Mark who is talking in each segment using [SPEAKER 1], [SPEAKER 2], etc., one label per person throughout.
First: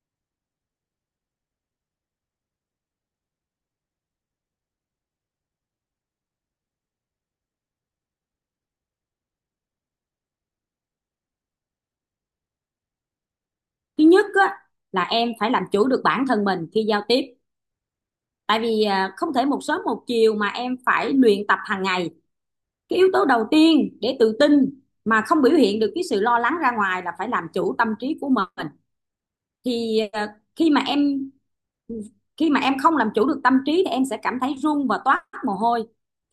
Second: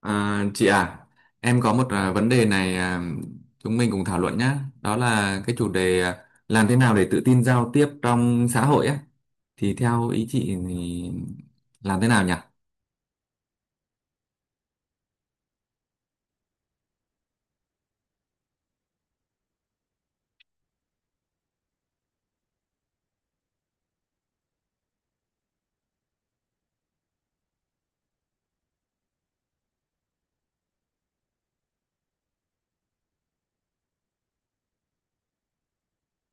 [SPEAKER 1] Chị à, em có một vấn đề này, à, chúng mình cùng thảo luận nhé. Đó là cái chủ đề, à, làm thế nào để tự tin giao tiếp trong xã hội á. Thì theo ý chị thì làm thế nào nhỉ?
[SPEAKER 2] Thứ nhất á, là em phải làm chủ được bản thân mình khi giao tiếp, tại vì không thể một sớm một chiều mà em phải luyện tập hàng ngày. Cái yếu tố đầu tiên để tự tin mà không biểu hiện được cái sự lo lắng ra ngoài là phải làm chủ tâm trí của mình. Khi mà em không làm chủ được tâm trí thì em sẽ cảm thấy run và toát mồ hôi.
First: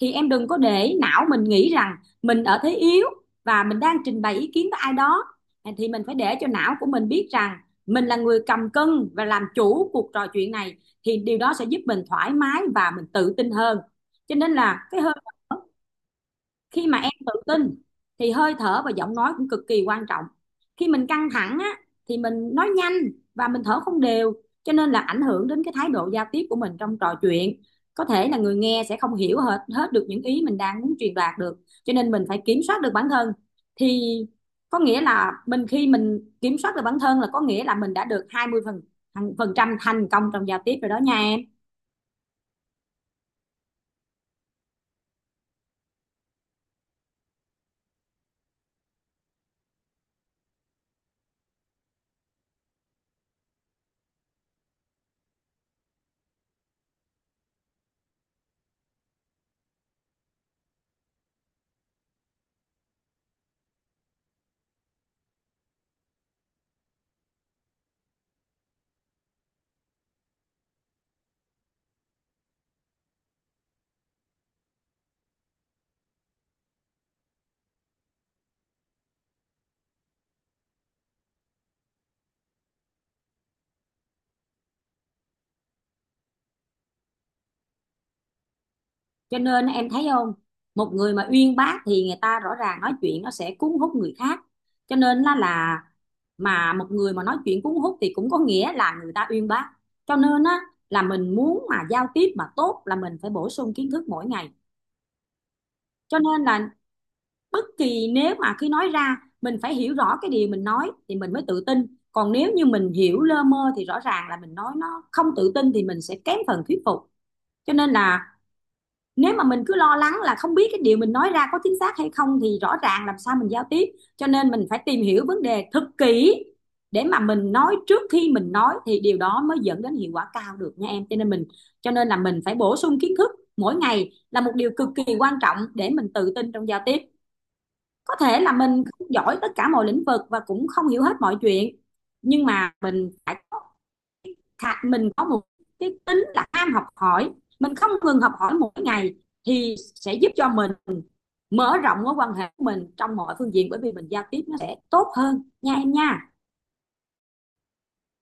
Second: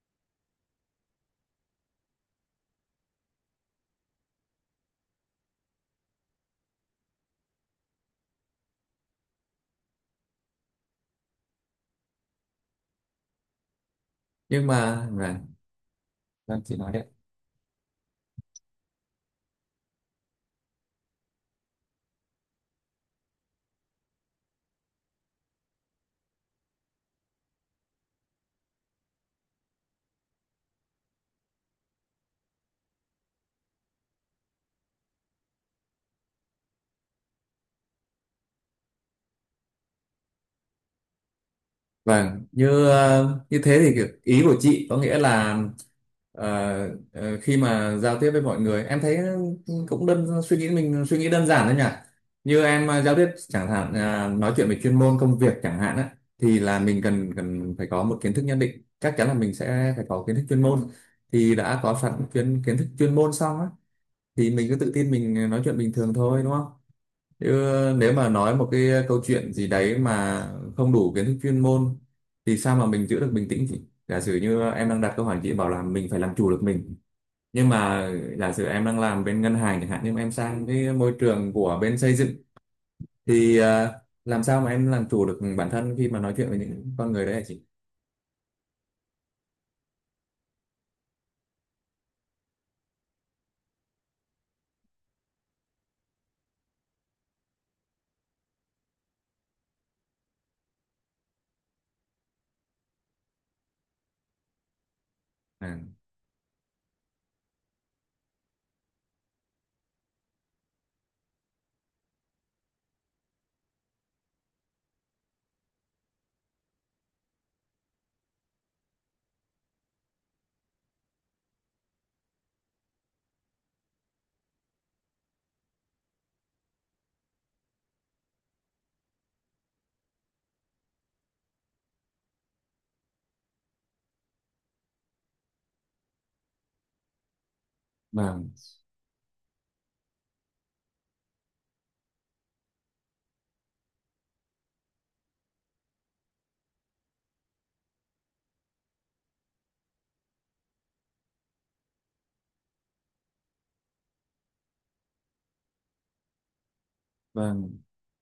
[SPEAKER 2] Thì em đừng có để não mình nghĩ rằng mình ở thế yếu và mình đang trình bày ý kiến với ai đó. Thì mình phải để cho não của mình biết rằng mình là người cầm cân và làm chủ cuộc trò chuyện này, thì điều đó sẽ giúp mình thoải mái và mình tự tin hơn. Cho nên
[SPEAKER 1] Nhưng
[SPEAKER 2] là cái
[SPEAKER 1] mà,
[SPEAKER 2] hơi
[SPEAKER 1] vâng,
[SPEAKER 2] thở,
[SPEAKER 1] vâng, chị
[SPEAKER 2] khi
[SPEAKER 1] nói
[SPEAKER 2] mà
[SPEAKER 1] đi.
[SPEAKER 2] em tự tin thì hơi thở và giọng nói cũng cực kỳ quan trọng. Khi mình căng thẳng á thì mình nói nhanh và mình thở không đều, cho nên là ảnh hưởng đến cái thái độ giao tiếp của mình trong trò chuyện. Có thể là người nghe sẽ không hiểu hết hết được những ý mình đang muốn truyền đạt được, cho nên mình phải kiểm soát được bản thân. Thì có nghĩa là mình, khi mình kiểm soát được bản thân là có nghĩa là mình đã được 20 phần phần trăm thành công trong giao tiếp rồi đó nha em.
[SPEAKER 1] Vâng, như thế thì ý của chị có nghĩa là ờ, khi mà giao tiếp với mọi người em thấy cũng đơn suy nghĩ mình suy nghĩ đơn giản thôi nhỉ. Như em giao tiếp chẳng hạn, nói chuyện về chuyên môn công việc chẳng hạn á thì là mình cần cần phải có một kiến thức nhất định, chắc chắn là mình sẽ phải có kiến thức chuyên môn. Thì đã có sẵn kiến kiến thức chuyên môn xong á thì mình cứ tự tin mình nói chuyện bình thường thôi đúng không? Chứ nếu mà nói một cái câu chuyện gì đấy mà không đủ kiến thức chuyên môn thì sao mà mình giữ được bình tĩnh chị? Giả sử như em đang đặt câu hỏi chị bảo là mình phải làm chủ được mình. Nhưng mà giả sử em đang làm bên ngân hàng chẳng hạn nhưng mà em sang cái môi trường của bên xây dựng thì làm sao mà em làm chủ được bản thân khi mà nói chuyện với những con người đấy hả chị?
[SPEAKER 2] Cho nên em thấy không, một người mà uyên bác thì người ta rõ ràng nói chuyện nó sẽ cuốn hút người khác. Cho nên là mà một người mà nói chuyện cuốn hút thì cũng có nghĩa là người ta uyên bác. Cho nên á là mình muốn mà giao tiếp mà tốt là mình phải bổ sung kiến thức mỗi ngày.
[SPEAKER 1] À,
[SPEAKER 2] Cho nên là bất kỳ nếu mà khi nói ra mình phải hiểu rõ cái điều mình nói thì mình mới tự tin, còn nếu như mình hiểu lơ mơ thì rõ ràng là mình nói nó không tự tin thì mình sẽ kém phần thuyết phục. Cho nên là nếu mà mình cứ lo lắng là không biết cái điều mình nói ra có chính xác hay không thì rõ ràng làm sao mình giao tiếp. Cho nên mình phải tìm hiểu vấn đề thật kỹ để mà mình nói, trước khi mình nói thì điều đó mới dẫn đến hiệu quả cao được nha em. Cho nên là mình phải bổ sung kiến thức mỗi ngày là một điều cực kỳ quan trọng để mình tự tin trong giao tiếp. Có thể
[SPEAKER 1] vâng,
[SPEAKER 2] là mình không giỏi tất cả mọi lĩnh vực và cũng không hiểu hết mọi chuyện, nhưng mà mình phải có, thà mình có một cái tính là ham học hỏi, mình không ngừng học hỏi mỗi ngày thì sẽ giúp cho mình mở rộng mối quan hệ của mình trong mọi phương diện, bởi vì mình giao tiếp nó sẽ tốt hơn nha em nha.
[SPEAKER 1] vâng.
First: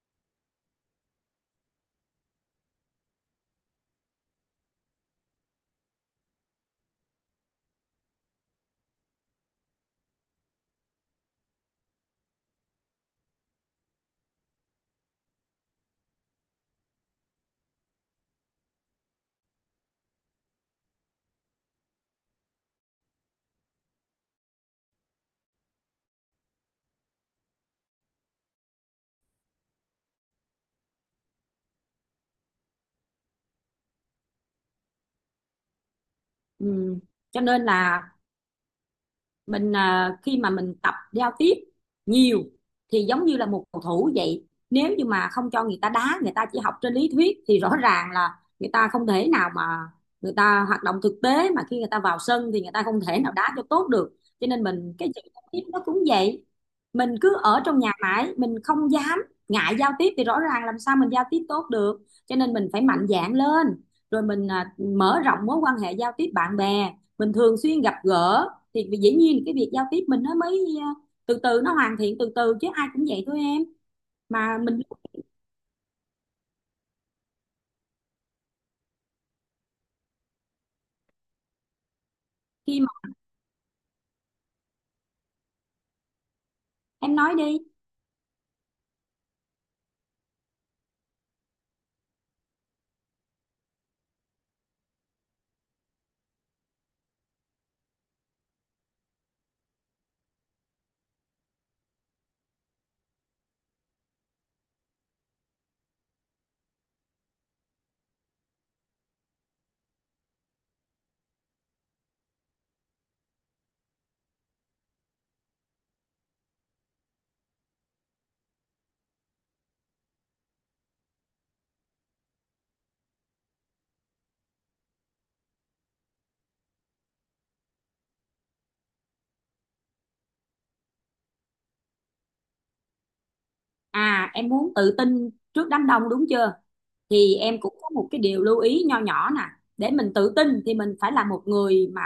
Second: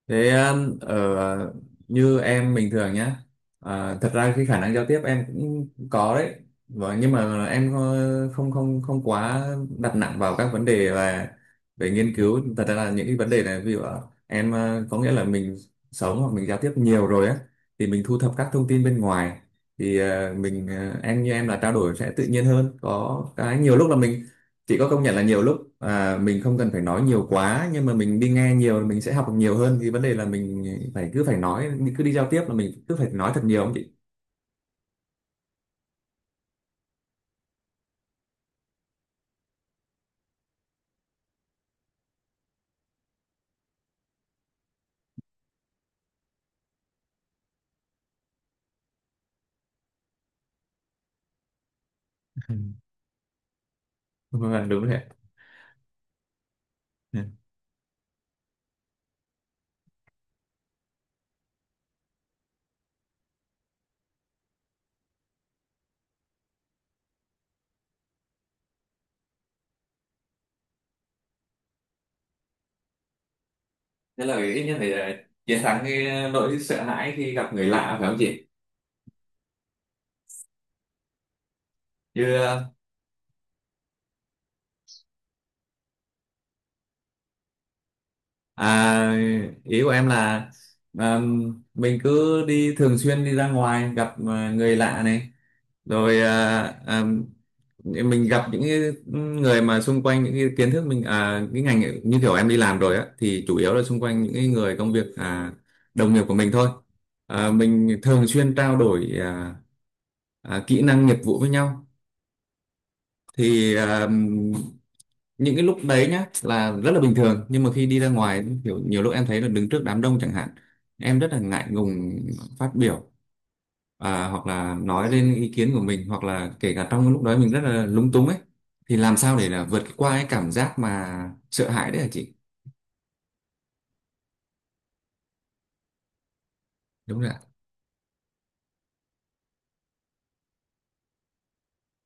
[SPEAKER 1] Thế ở như em bình thường nhá. À, thật ra cái khả năng giao tiếp em cũng có đấy. Và nhưng mà em không không không quá đặt nặng vào các vấn đề và về nghiên cứu. Thật ra là những cái vấn đề này ví dụ là em có nghĩa là mình sống hoặc mình giao tiếp nhiều rồi á thì mình thu thập các thông tin bên ngoài thì em như em là trao đổi sẽ tự nhiên hơn. Có cái nhiều lúc là mình chị có công nhận là nhiều lúc mình không cần phải nói nhiều quá nhưng mà mình đi nghe nhiều thì mình sẽ học được nhiều hơn thì vấn đề là mình cứ phải nói cứ đi giao tiếp là mình cứ phải nói thật nhiều không chị?
[SPEAKER 2] Ừ. Cho nên là mình, khi mà mình tập giao tiếp nhiều thì giống như là một cầu thủ vậy, nếu như mà không cho người ta đá, người ta chỉ học trên lý thuyết thì rõ ràng là người ta không thể nào mà người ta hoạt động thực tế, mà khi người ta vào sân
[SPEAKER 1] Ừ.
[SPEAKER 2] thì người ta không thể nào đá cho tốt được. Cho nên
[SPEAKER 1] Vâng, đúng rồi
[SPEAKER 2] mình
[SPEAKER 1] ạ.
[SPEAKER 2] cái chữ giao tiếp nó cũng vậy, mình
[SPEAKER 1] Ừ.
[SPEAKER 2] cứ ở trong nhà mãi, mình không dám, ngại giao tiếp thì rõ ràng làm sao mình giao tiếp tốt được. Cho nên mình phải mạnh dạn lên, rồi mình mở rộng mối quan hệ giao tiếp, bạn bè mình thường xuyên gặp gỡ thì vì dĩ nhiên cái việc giao tiếp mình nó mới từ từ nó hoàn thiện từ từ chứ ai cũng vậy thôi em.
[SPEAKER 1] Thế là
[SPEAKER 2] Mà
[SPEAKER 1] ít nhất
[SPEAKER 2] mình
[SPEAKER 1] phải chiến thắng cái nỗi sợ hãi khi gặp người lạ phải không chị? Như ờ,
[SPEAKER 2] khi mà em nói đi.
[SPEAKER 1] Ý của em là mình cứ đi thường xuyên đi ra ngoài gặp người lạ này, rồi mình gặp những cái người mà xung quanh những cái kiến thức mình cái ngành ấy, như kiểu em đi làm rồi á thì chủ yếu là xung quanh những cái người công việc, đồng nghiệp của mình thôi, à, mình thường xuyên trao đổi kỹ năng nghiệp vụ với nhau thì những cái lúc đấy nhá là rất là bình thường nhưng mà khi đi ra ngoài kiểu nhiều lúc em thấy là đứng trước đám đông chẳng hạn em rất là ngại ngùng phát biểu, hoặc là nói lên ý kiến của mình hoặc là kể cả trong cái lúc đó mình rất là lúng túng ấy thì làm sao để là vượt qua cái cảm giác mà sợ hãi đấy hả chị?
[SPEAKER 2] À, em muốn tự tin trước đám đông đúng chưa,
[SPEAKER 1] Đúng rồi
[SPEAKER 2] thì
[SPEAKER 1] ạ.
[SPEAKER 2] em cũng có một cái điều lưu ý nho nhỏ nè. Để mình tự tin thì mình phải là một người mà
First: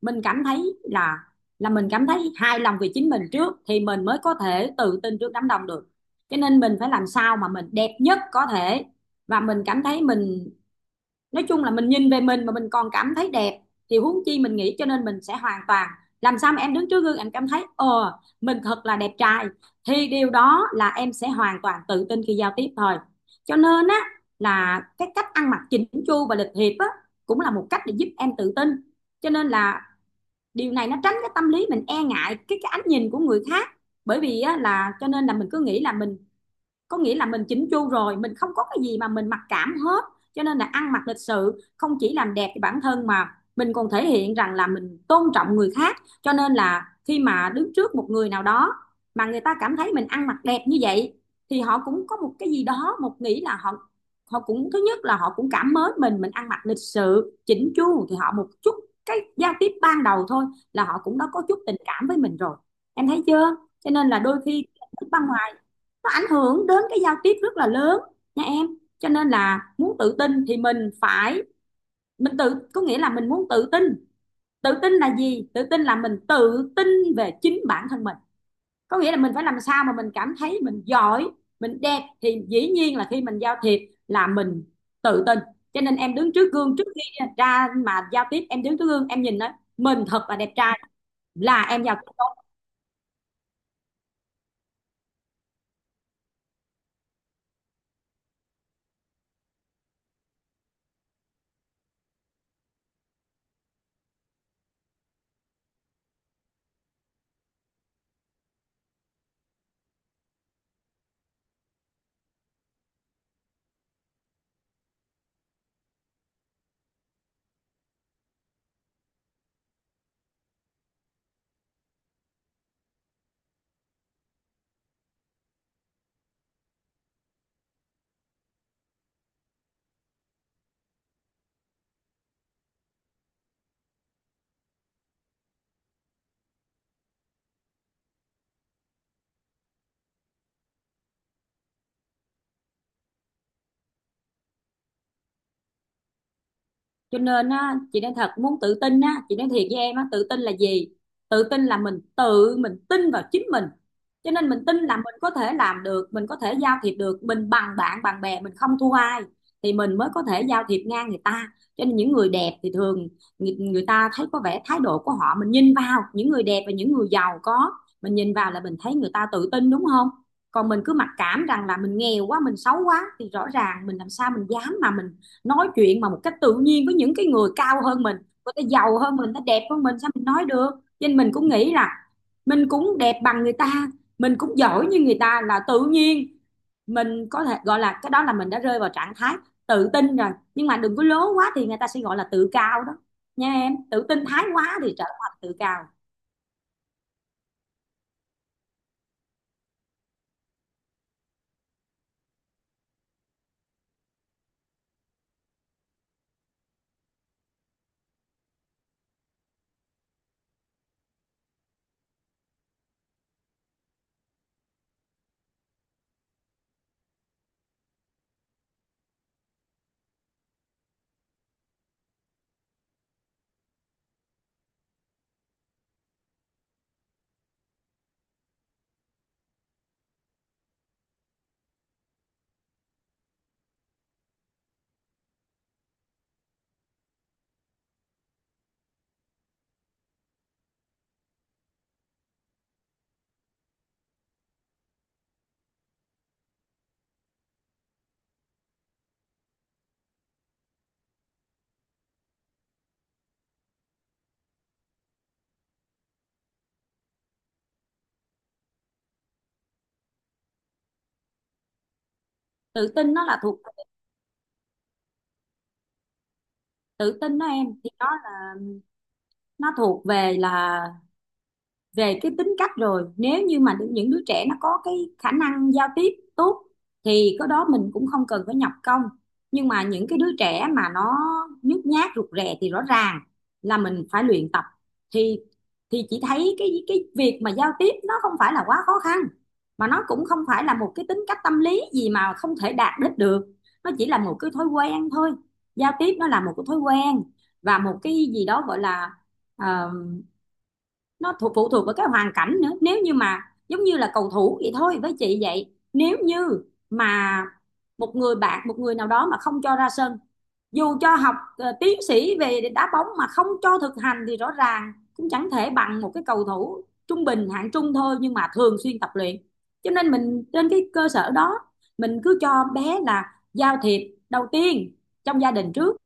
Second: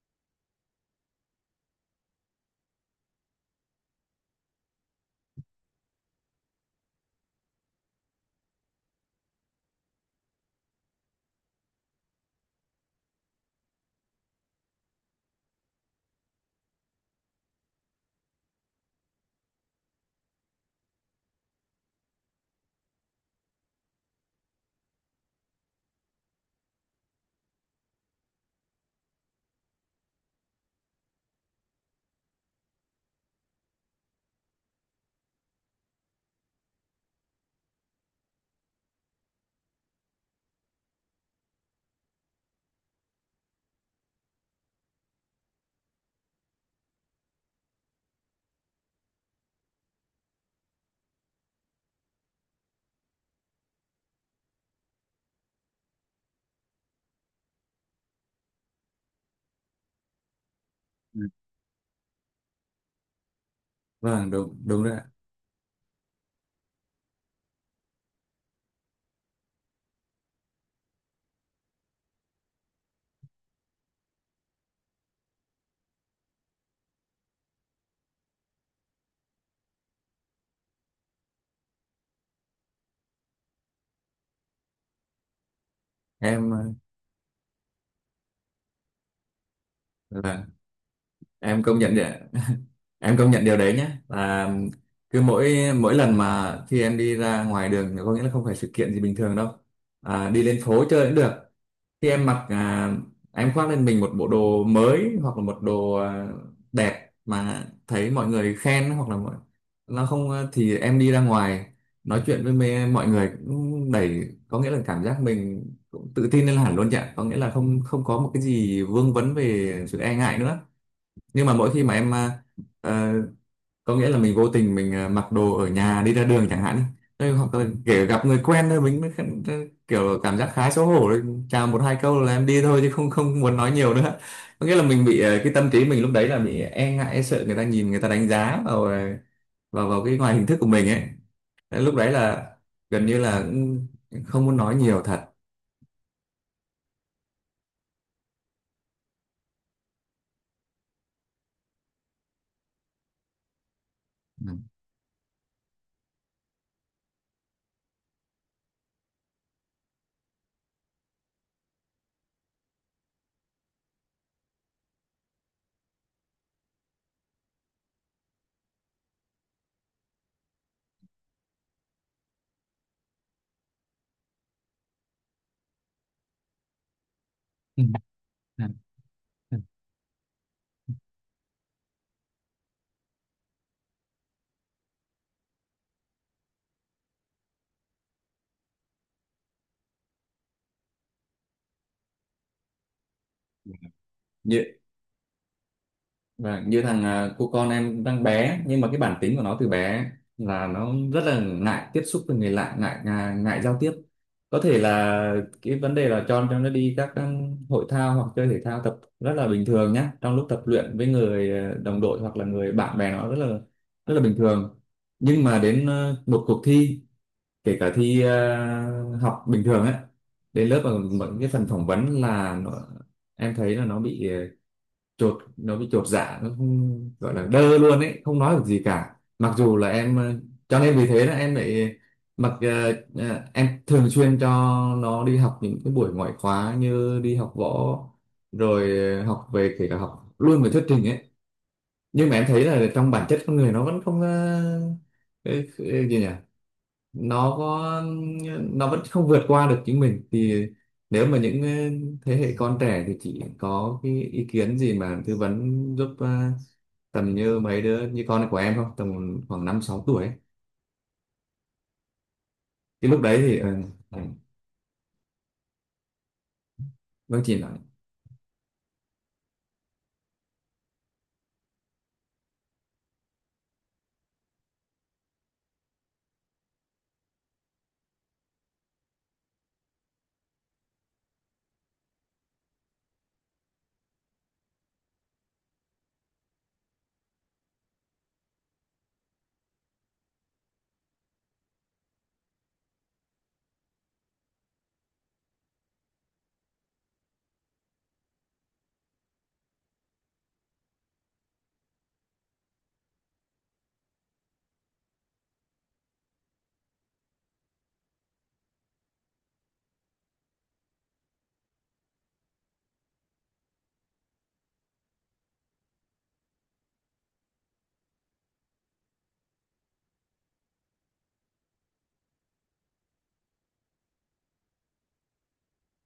[SPEAKER 2] mình cảm thấy là mình cảm thấy hài lòng về chính mình trước thì mình mới có thể tự tin trước đám đông được. Cho nên mình phải làm sao mà mình đẹp nhất có thể và mình cảm thấy mình, nói chung là mình nhìn về mình mà mình còn cảm thấy đẹp thì huống chi mình nghĩ, cho nên mình sẽ hoàn toàn, làm sao mà em đứng trước gương em cảm thấy ờ mình thật là đẹp trai thì điều đó là em sẽ hoàn toàn tự tin khi giao tiếp thôi. Cho nên á là cái cách ăn mặc chỉnh chu và lịch thiệp á cũng là một cách để giúp em tự tin. Cho nên là điều này nó tránh cái tâm lý mình e ngại cái ánh nhìn của người khác, bởi vì á, là cho nên là mình cứ nghĩ là mình, có nghĩa là mình chỉnh chu rồi, mình không có cái gì mà mình mặc cảm hết. Cho nên là ăn mặc lịch sự không chỉ làm đẹp cho bản thân mà mình còn thể hiện rằng là mình tôn trọng người khác. Cho nên là khi mà đứng trước một người nào đó mà người ta cảm thấy mình ăn mặc đẹp như vậy thì họ cũng có một cái gì đó, một nghĩ là họ họ cũng, thứ nhất là họ cũng cảm mến mình ăn mặc lịch sự chỉnh chu thì họ một chút cái giao tiếp ban đầu thôi là họ cũng
[SPEAKER 1] Ừ.
[SPEAKER 2] đã có chút tình cảm với mình rồi. Em thấy chưa, cho nên là
[SPEAKER 1] Vâng,
[SPEAKER 2] đôi
[SPEAKER 1] đúng
[SPEAKER 2] khi
[SPEAKER 1] đúng rồi ạ.
[SPEAKER 2] văn nó ảnh hưởng đến cái giao tiếp rất là lớn nha em. Cho nên là muốn tự tin thì mình phải, mình tự, có nghĩa là mình muốn tự tin, tự tin là gì, tự tin là mình tự tin về chính bản thân mình, có nghĩa là mình phải làm sao mà mình cảm thấy mình giỏi, mình đẹp thì dĩ nhiên là khi mình giao thiệp là mình tự tin. Cho nên em đứng
[SPEAKER 1] em
[SPEAKER 2] trước
[SPEAKER 1] ờ,
[SPEAKER 2] gương, trước khi ra mà giao tiếp em đứng trước gương em nhìn đó, mình thật là
[SPEAKER 1] là
[SPEAKER 2] đẹp trai là
[SPEAKER 1] em công
[SPEAKER 2] em
[SPEAKER 1] nhận
[SPEAKER 2] giao
[SPEAKER 1] đấy
[SPEAKER 2] tiếp
[SPEAKER 1] ạ,
[SPEAKER 2] tốt.
[SPEAKER 1] em công nhận điều đấy nhé là cứ mỗi mỗi lần mà khi em đi ra ngoài đường thì có nghĩa là không phải sự kiện gì bình thường đâu, đi lên phố chơi cũng được. Khi em em khoác lên mình một bộ đồ mới hoặc là một đồ đẹp mà thấy mọi người khen hoặc là mọi nó không à, thì em đi ra ngoài nói chuyện với mê, mọi người cũng đẩy có nghĩa là cảm giác mình cũng tự tin lên hẳn luôn chị ạ, có nghĩa là không không có một cái gì vương vấn về sự e ngại nữa. Nhưng mà mỗi khi mà em ờ, có nghĩa là mình vô tình mình mặc đồ ở nhà đi ra đường chẳng hạn. Đây, hoặc là kể gặp người quen thôi kiểu cảm giác khá xấu hổ đấy. Chào một hai câu là em đi thôi chứ không không muốn nói nhiều nữa, có nghĩa là mình bị cái tâm trí mình lúc đấy là bị e ngại e sợ người ta nhìn người ta đánh giá vào à, vào vào cái ngoài hình thức của mình ấy. Đấy, lúc đấy là gần như là cũng không muốn nói nhiều thật.
[SPEAKER 2] Cho nên á chị nói thật, muốn tự tin á chị nói thiệt với em á, tự tin là gì, tự tin là mình tự mình tin vào chính mình. Cho
[SPEAKER 1] Ừ.
[SPEAKER 2] nên mình tin là mình có thể làm được, mình có thể giao thiệp được, mình bằng bạn bằng bè, mình không thua ai thì mình mới có thể giao thiệp ngang người ta. Cho nên những người đẹp thì thường người ta thấy có vẻ thái độ của họ, mình nhìn vào những người đẹp và những người giàu có, mình nhìn vào là mình thấy người ta tự tin đúng không. Còn mình cứ mặc cảm rằng là mình nghèo quá, mình xấu quá thì rõ ràng mình làm sao mình dám mà mình nói chuyện mà một cách tự nhiên với những cái người cao
[SPEAKER 1] Ừ.
[SPEAKER 2] hơn mình, người ta
[SPEAKER 1] Ừ.
[SPEAKER 2] giàu hơn mình, người ta
[SPEAKER 1] Ừ.
[SPEAKER 2] đẹp hơn mình, sao mình nói được. Cho nên mình cũng nghĩ là mình cũng đẹp bằng người ta, mình cũng giỏi như người ta là tự nhiên, mình có thể gọi là cái đó là mình đã rơi vào trạng thái tự tin rồi. Nhưng mà đừng có lố quá thì người ta sẽ gọi là tự cao đó nha em, tự tin thái quá thì trở thành tự cao.
[SPEAKER 1] Và như cô con em đang bé nhưng mà cái bản tính của nó từ bé là nó rất là ngại tiếp xúc với người lạ, ngại ngại, ngại giao tiếp. Có thể là cái vấn đề là cho nó đi các hội thao hoặc chơi thể thao tập rất là bình thường nhá, trong lúc tập luyện với người đồng đội hoặc là người bạn bè nó rất là bình thường, nhưng mà đến một cuộc thi, kể cả thi học bình thường ấy, đến lớp ở một cái phần phỏng vấn là nó, em thấy là nó bị à, chột nó bị chột dạ, nó không gọi là đơ luôn ấy không nói được gì cả, mặc dù là em cho nên vì thế là em lại em thường xuyên cho nó đi học những cái buổi ngoại khóa như đi học võ rồi học về kể cả học luôn về thuyết trình ấy. Nhưng mà em thấy là trong bản chất con người nó vẫn không ờ, cái gì nhỉ nó có nó vẫn không vượt qua được chính mình. Thì nếu mà những thế hệ con trẻ thì chị có cái ý kiến gì mà tư vấn giúp, tầm như mấy đứa như con của em không, tầm khoảng năm sáu tuổi ấy.
[SPEAKER 2] tự
[SPEAKER 1] Cái
[SPEAKER 2] tin
[SPEAKER 1] lúc
[SPEAKER 2] nó
[SPEAKER 1] đấy
[SPEAKER 2] là
[SPEAKER 1] thì
[SPEAKER 2] thuộc
[SPEAKER 1] ờ,
[SPEAKER 2] Tự tin
[SPEAKER 1] vâng
[SPEAKER 2] đó
[SPEAKER 1] chị
[SPEAKER 2] em
[SPEAKER 1] nói.
[SPEAKER 2] thì nó thuộc về là về cái tính cách rồi. Nếu như mà những đứa trẻ nó có cái khả năng giao tiếp tốt thì cái đó mình cũng không cần phải nhập công. Nhưng mà những cái đứa trẻ mà nó nhút nhát rụt rè thì rõ ràng là mình phải luyện tập. thì thì chị thấy cái việc mà giao tiếp nó không phải là quá khó khăn, mà nó cũng không phải là một cái tính cách tâm lý gì mà không thể đạt đích được, nó chỉ là một cái thói quen thôi. Giao tiếp nó là một cái thói quen và một cái gì đó gọi là ờ, nó thuộc phụ thuộc vào cái hoàn cảnh nữa. Nếu như mà giống như là cầu thủ vậy thôi, với chị vậy nếu như mà một người bạn, một người nào đó mà không cho ra sân, dù cho học tiến sĩ về đá bóng mà không cho thực hành thì rõ ràng cũng chẳng thể bằng một cái cầu thủ trung bình hạng trung thôi nhưng mà thường xuyên tập luyện. Cho nên mình trên cái cơ sở đó mình cứ cho bé là giao thiệp đầu tiên trong gia đình trước,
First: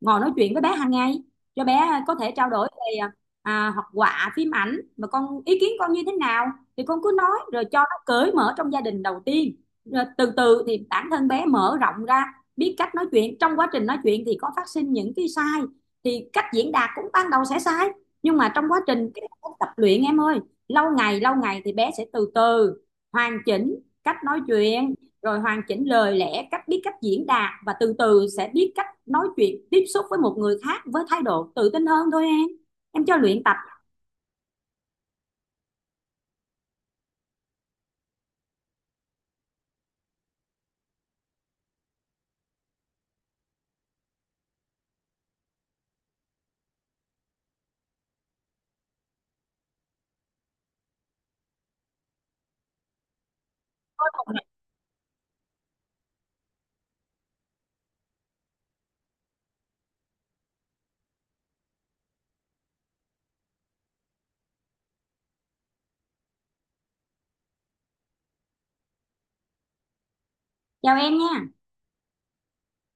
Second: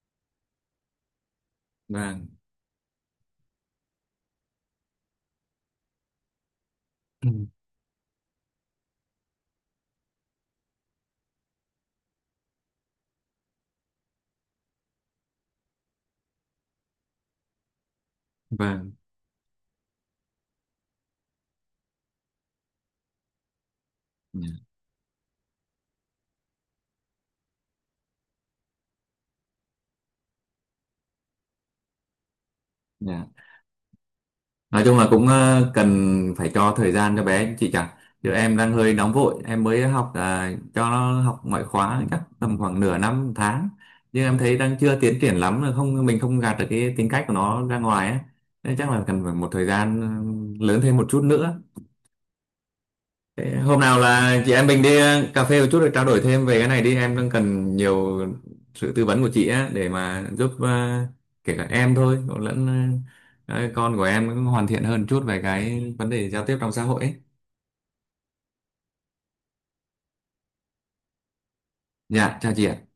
[SPEAKER 2] ngồi nói chuyện với bé hàng ngày, cho bé có
[SPEAKER 1] Vâng.
[SPEAKER 2] thể trao đổi về học họa phim ảnh mà con ý kiến con như thế nào thì con cứ nói,
[SPEAKER 1] Ừ.
[SPEAKER 2] rồi cho nó cởi mở trong gia đình đầu tiên. Rồi từ từ thì bản thân bé mở rộng ra, biết cách nói chuyện, trong quá trình nói chuyện thì có phát sinh những cái sai thì cách diễn đạt cũng ban đầu sẽ sai, nhưng mà trong quá
[SPEAKER 1] Vâng.
[SPEAKER 2] trình cái tập luyện em ơi, lâu ngày thì bé sẽ từ từ hoàn chỉnh cách nói
[SPEAKER 1] Dạ.
[SPEAKER 2] chuyện, rồi hoàn chỉnh lời lẽ, cách biết cách diễn đạt và từ từ sẽ biết cách nói chuyện tiếp xúc với một người khác với thái độ tự tin hơn thôi em cho
[SPEAKER 1] Dạ.
[SPEAKER 2] luyện tập.
[SPEAKER 1] Nói chung là cũng cần phải cho thời gian cho bé chị chẳng. Chứ em đang hơi nóng vội, em mới cho nó học ngoại khóa chắc tầm khoảng nửa năm một tháng. Nhưng em thấy đang chưa tiến triển lắm, là không mình không gạt được cái tính cách của nó ra ngoài ấy. Nên chắc là cần phải một thời gian lớn thêm một chút nữa. Thế hôm nào là chị em mình đi cà phê một chút để trao đổi thêm về cái này đi, em đang cần nhiều sự tư vấn của chị á để mà giúp, kể cả em thôi cũng lẫn con của em cũng hoàn thiện hơn chút về cái vấn đề giao tiếp trong xã hội ấy.
[SPEAKER 2] Chào em nha.
[SPEAKER 1] Dạ chào chị ạ.